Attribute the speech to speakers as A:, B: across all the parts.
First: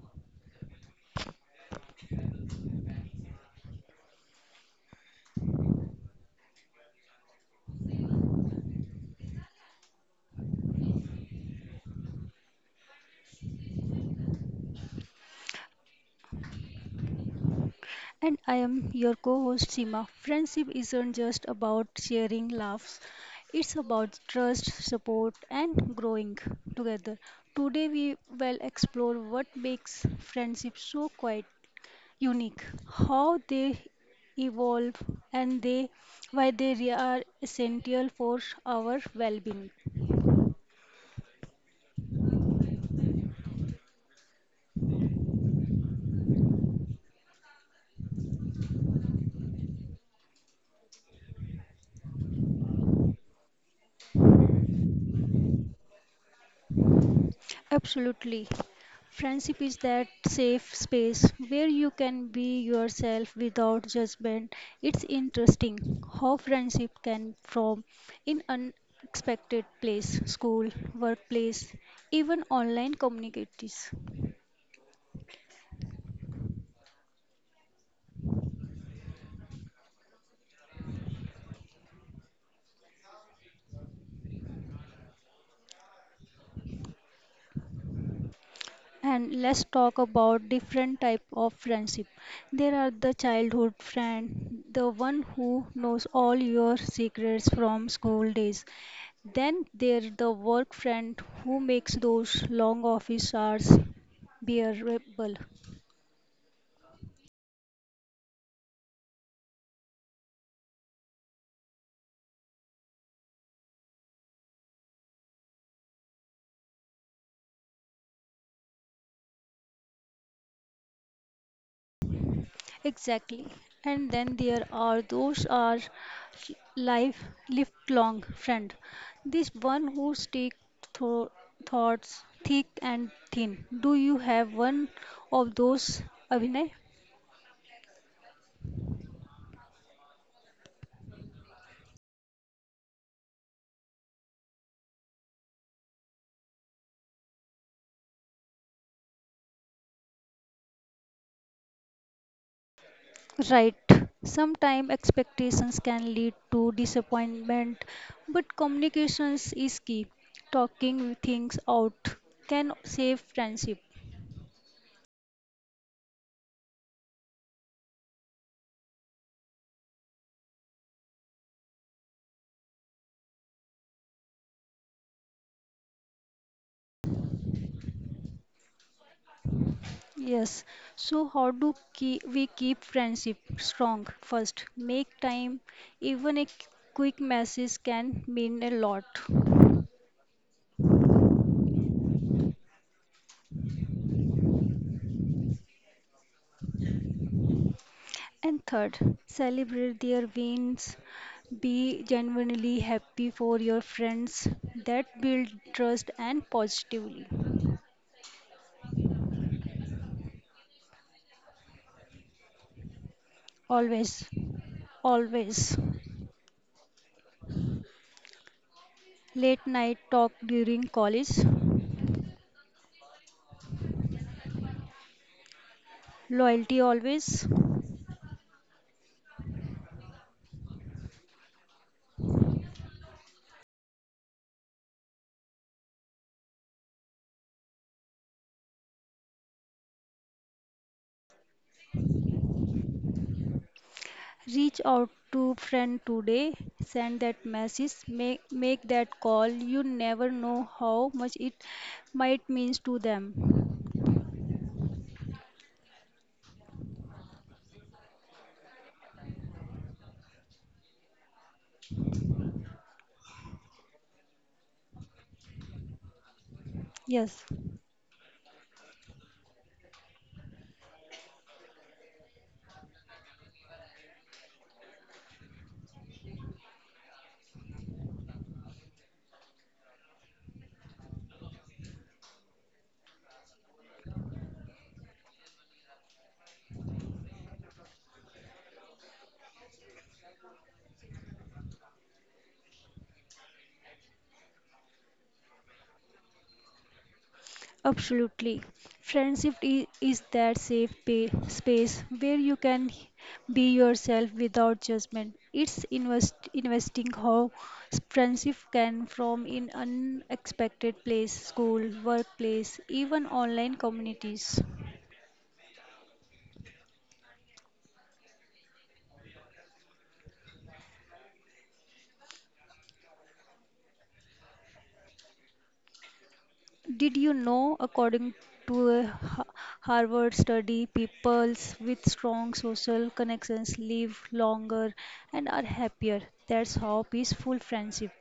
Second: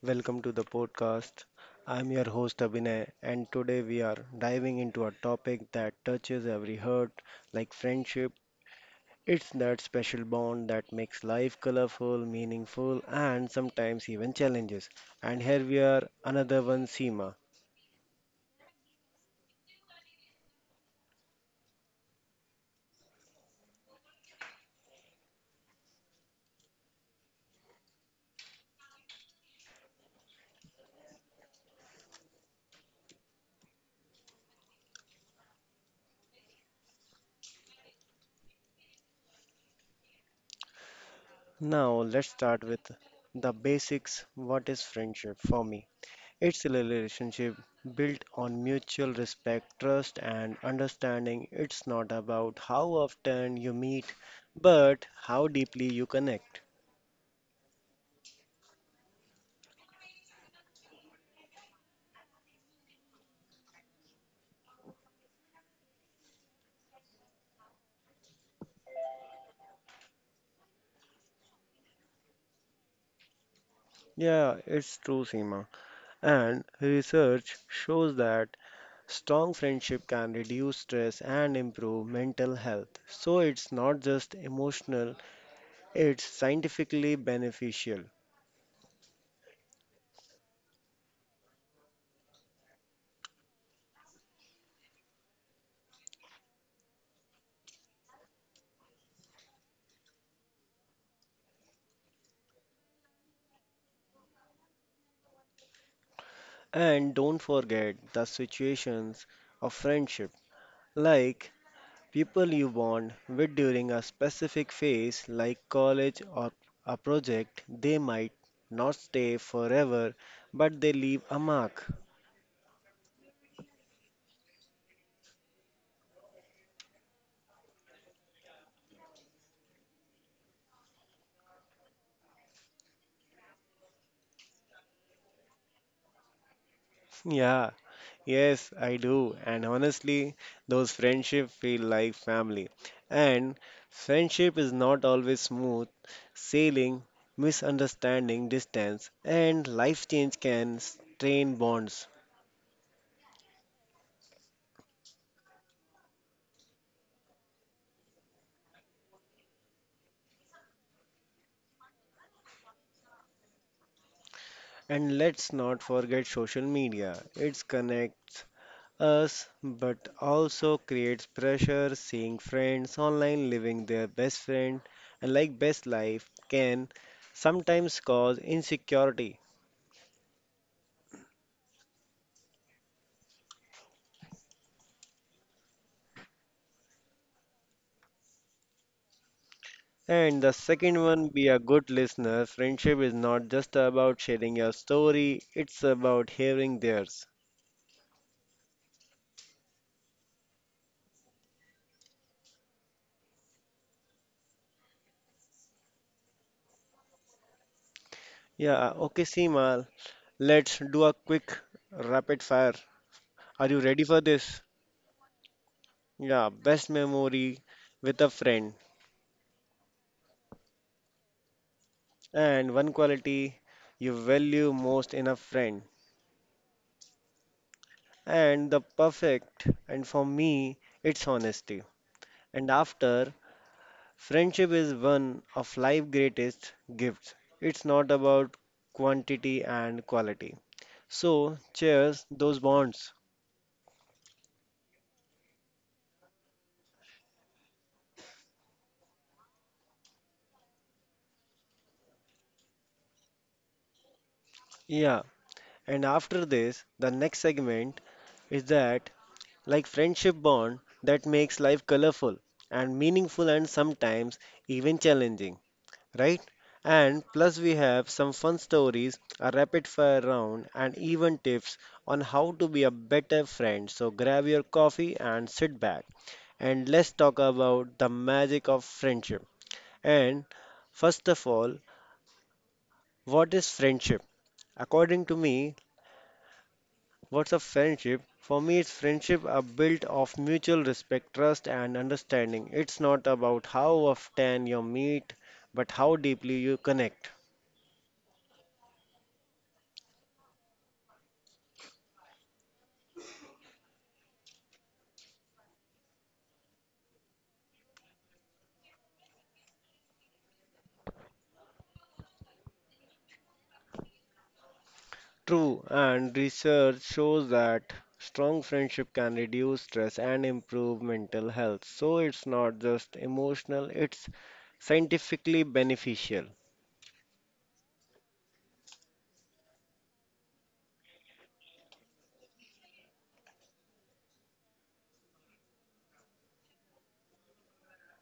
A: welcome to the podcast. I'm your host Abhinay, and today we are diving into a topic that touches every heart, like friendship. It's that special bond that makes life colorful, meaningful, and sometimes even challenges. And here we are, another one, Seema.
B: And I am your co host Seema. Friendship isn't just about sharing laughs, it's about trust, support, and growing together. Today, we will explore what makes friendship so quite unique, how they evolve, and they, why they are essential for our well being.
A: Now let's start with the basics. What is friendship for me? It's a relationship built on mutual respect, trust, and understanding. It's not about how often you meet, but how deeply you connect.
B: Absolutely. Friendship is that safe space where you can be yourself without judgment. It's interesting how friendship can form in unexpected place, school, workplace, even online communities.
A: Yeah, it's true, Seema. And research shows that strong friendship can reduce stress and improve mental health. So it's not just emotional, it's scientifically beneficial.
B: And let's talk about different type of friendship. There are the childhood friend, the one who knows all your secrets from school days. Then there the work friend who makes those long office hours bearable.
A: And don't forget the situations of friendship. Like people you bond with during a specific phase like college or a project, they might not stay forever, but they leave a mark.
B: Exactly. And then there are those are life lifelong friend. This one who stick thro thoughts thick and thin. Do you have one of those, Abhinay?
A: Yeah, yes, I do. And honestly, those friendships feel like family. And friendship is not always smooth sailing, misunderstanding, distance, and life change can strain bonds.
B: Right. Sometimes expectations can lead to disappointment, but communications is key. Talking things out can save friendship.
A: And let's not forget social media. It connects us but also creates pressure seeing friends online living their best friend and like best life can sometimes cause insecurity.
B: Yes. So how do we keep friendship strong? First, make time. Even a quick message can mean a lot.
A: And the second one, be a good listener. Friendship is not just about sharing your story, it's about hearing theirs.
B: And third, celebrate their wins. Be genuinely happy for your friends. That build trust and positively.
A: Yeah, okay, Seema, let's do a quick rapid fire. Are you ready for
B: Always,
A: this?
B: always.
A: Yeah, best memory with a friend.
B: Late night talk during college.
A: And one quality you value most in a friend.
B: Loyalty always.
A: And the perfect and for me, it's honesty. And after, friendship is one of life's greatest gifts. It's not about quantity and quality, so cheers those bonds.
B: Reach out to friend today, send that message, make that call. You never know how much it might means to them.
A: Yeah, and after this the next segment is that like friendship bond that makes life colorful and meaningful and sometimes even challenging, right? And
B: Yes,
A: plus, we have some fun stories, a rapid fire round, and even tips on how to be a better friend. So grab your coffee and sit back. And let's talk about the magic of friendship. And first of all, what is friendship? According to me, what's a friendship? For me, it's friendship are built of mutual respect, trust, and understanding. It's not about how often you meet, but how deeply you connect.
B: absolutely. Friendship is that safe space where you can be yourself without judgment. It's investing how friendship can from in unexpected place, school, workplace, even online communities.
A: True, and research shows that strong friendship can reduce stress and improve mental health. So it's not just emotional, it's scientifically beneficial.
B: Did you know, according to a Harvard study, peoples with strong social connections live longer and are happier. That's how peaceful friendship.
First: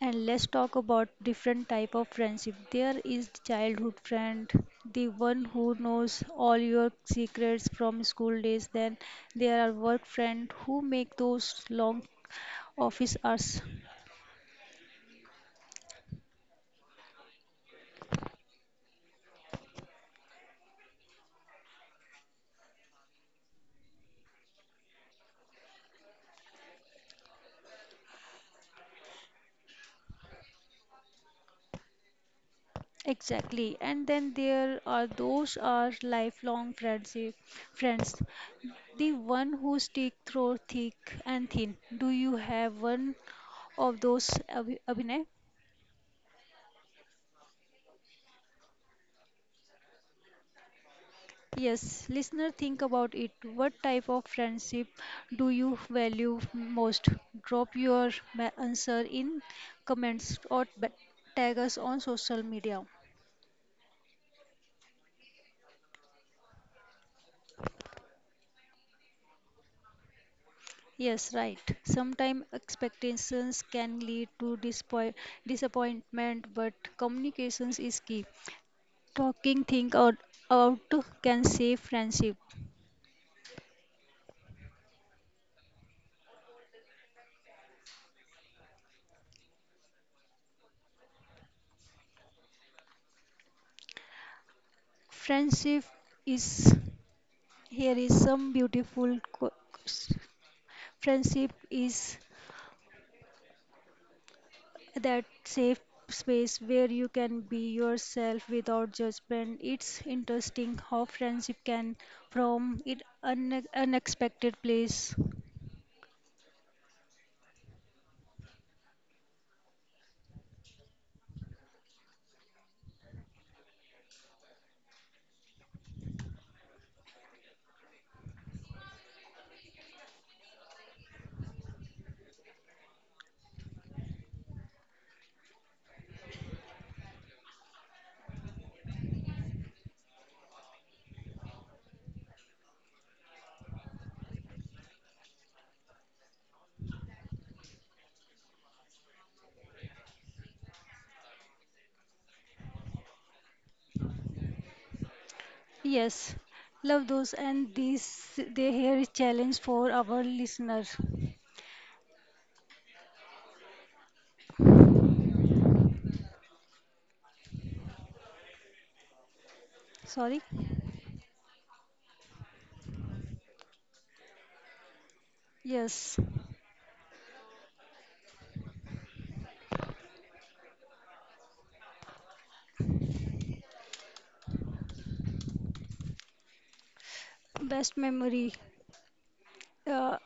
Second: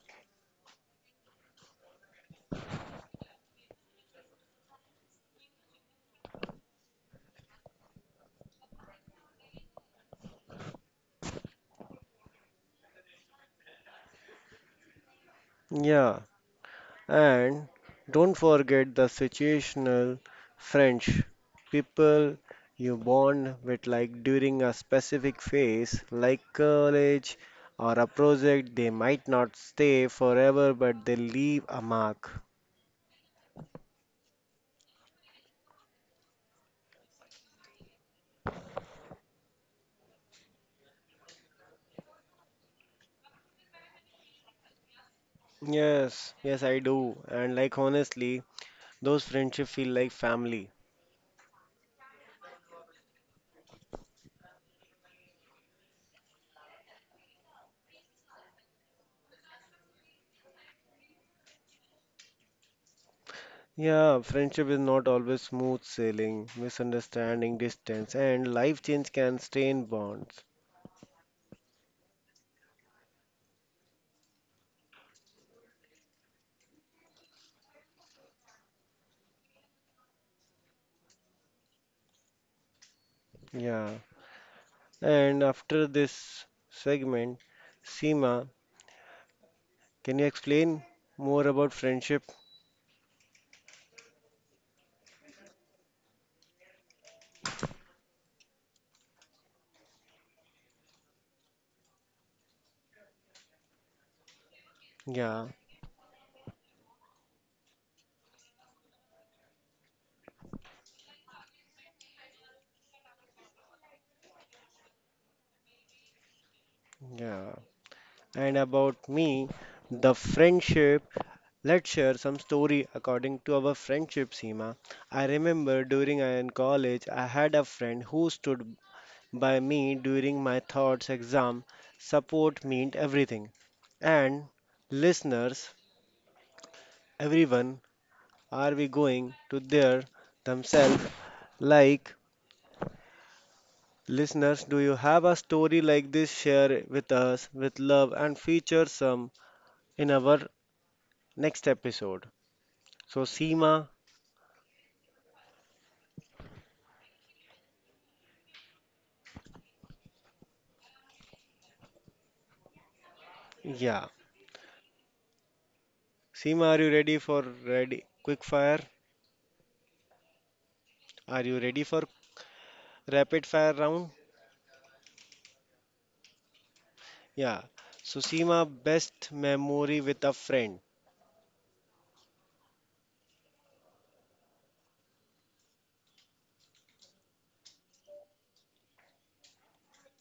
B: And let's talk about different type of friendship. There is the childhood friend, the one who knows all your secrets from school days. Then there are work friend who make those long office hours.
A: Yeah, and don't forget the situational French people you bond with, like during a specific phase, like college or a project, they might not stay forever, but they leave a mark.
B: Exactly. And then there are those are lifelong friendship friends. The one who stick through thick and thin. Do you have one of those, Abhinay?
A: Yes, yes, I do. And like honestly, those friendship feel like family.
B: Yes, listener, think about it. What type of friendship do you value most? Drop your answer in comments or tag us on social media.
A: Yeah, friendship is not always smooth sailing, misunderstanding, distance, and life change can strain bonds.
B: Yes, right. Sometimes expectations can lead to disappointment, but communications is key. Talking things out can save friendship.
A: Yeah. And after this segment, Seema, can you explain more about friendship?
B: Friendship is here is some beautiful co- Friendship is that
A: Yeah,
B: safe space where you can be yourself without judgment. It's interesting how friendship can from it an unexpected place.
A: yeah. And about me, the friendship. Let's share some story according to our friendship, Seema. I remember during I in college, I had a friend who stood by me during my thoughts exam. Support meant everything. And listeners, everyone, are we going to their themselves? Like listeners, do you have a story like this? Share it with us with love and feature some in our next episode. So, Seema,
B: Yes, love those and these they here is challenge for our listener.
A: yeah. Seema, are you ready for ready quick fire?
B: Sorry.
A: Are you ready for rapid fire round?
B: Yes,
A: Yeah. So Seema, best memory with a friend.
B: best memory. Uh,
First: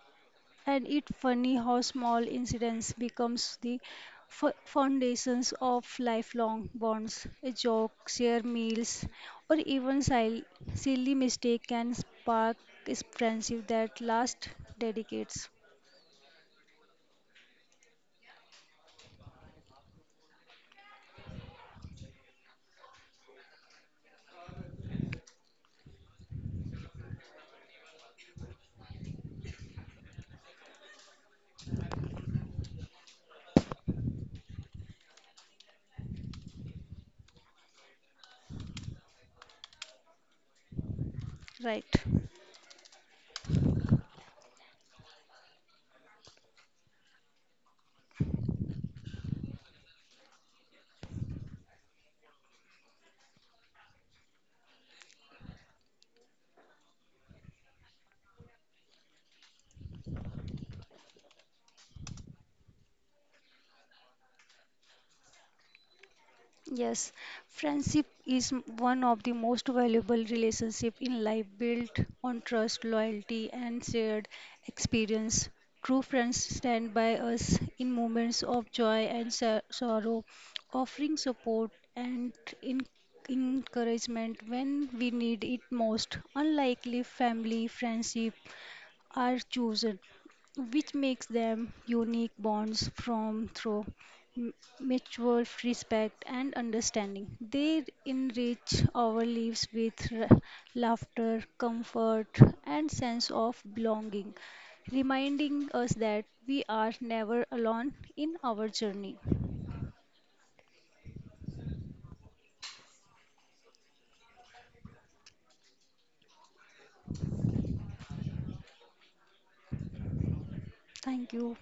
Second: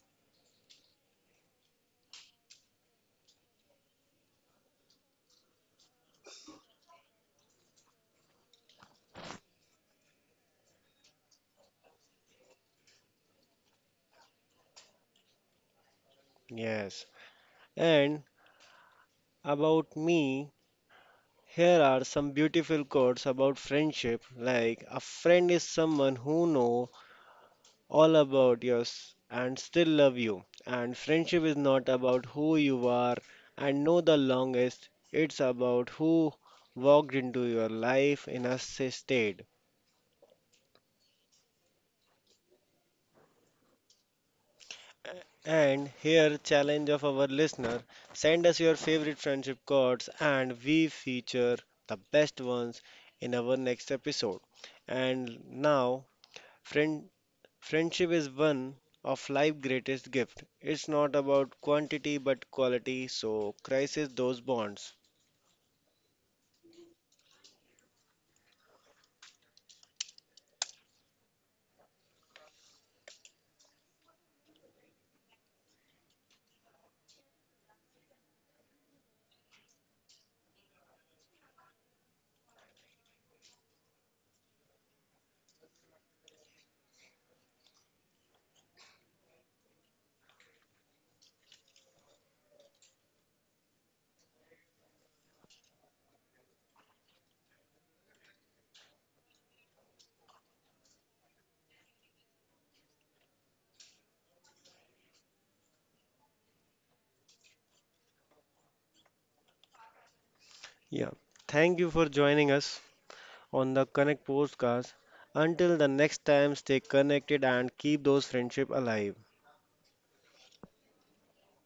B: and it funny how small incidents becomes the foundations of lifelong bonds. A joke, share meals, or even silly mistake can spark is friendship that last dedicates.
A: Yes. And about me, here are some beautiful quotes about friendship. Like a friend is someone who know all about you and still love you. And friendship is not about who you are and know the longest. It's about who walked into your life in a state.
B: Right.
A: And here, challenge of our listener, send us your favorite friendship cards, and we feature the best ones in our next episode. And now, friend, friendship is one of life's greatest gift. It's not about quantity but quality, so crisis those bonds.
B: Yes, friendship is one of the most valuable relationship in life built on trust, loyalty and shared experience. True friends stand by us in moments of joy and sorrow, offering support and in- encouragement when we need it most. Unlikely family friendship are chosen, which makes them unique bonds from through m- mutual respect and understanding. They enrich our lives with laughter, comfort, and sense of belonging, reminding us that we are never alone in our journey.
A: Yeah. Thank you for joining us on the Connect podcast. Until the next time, stay connected and keep those friendship alive.
B: Thank you.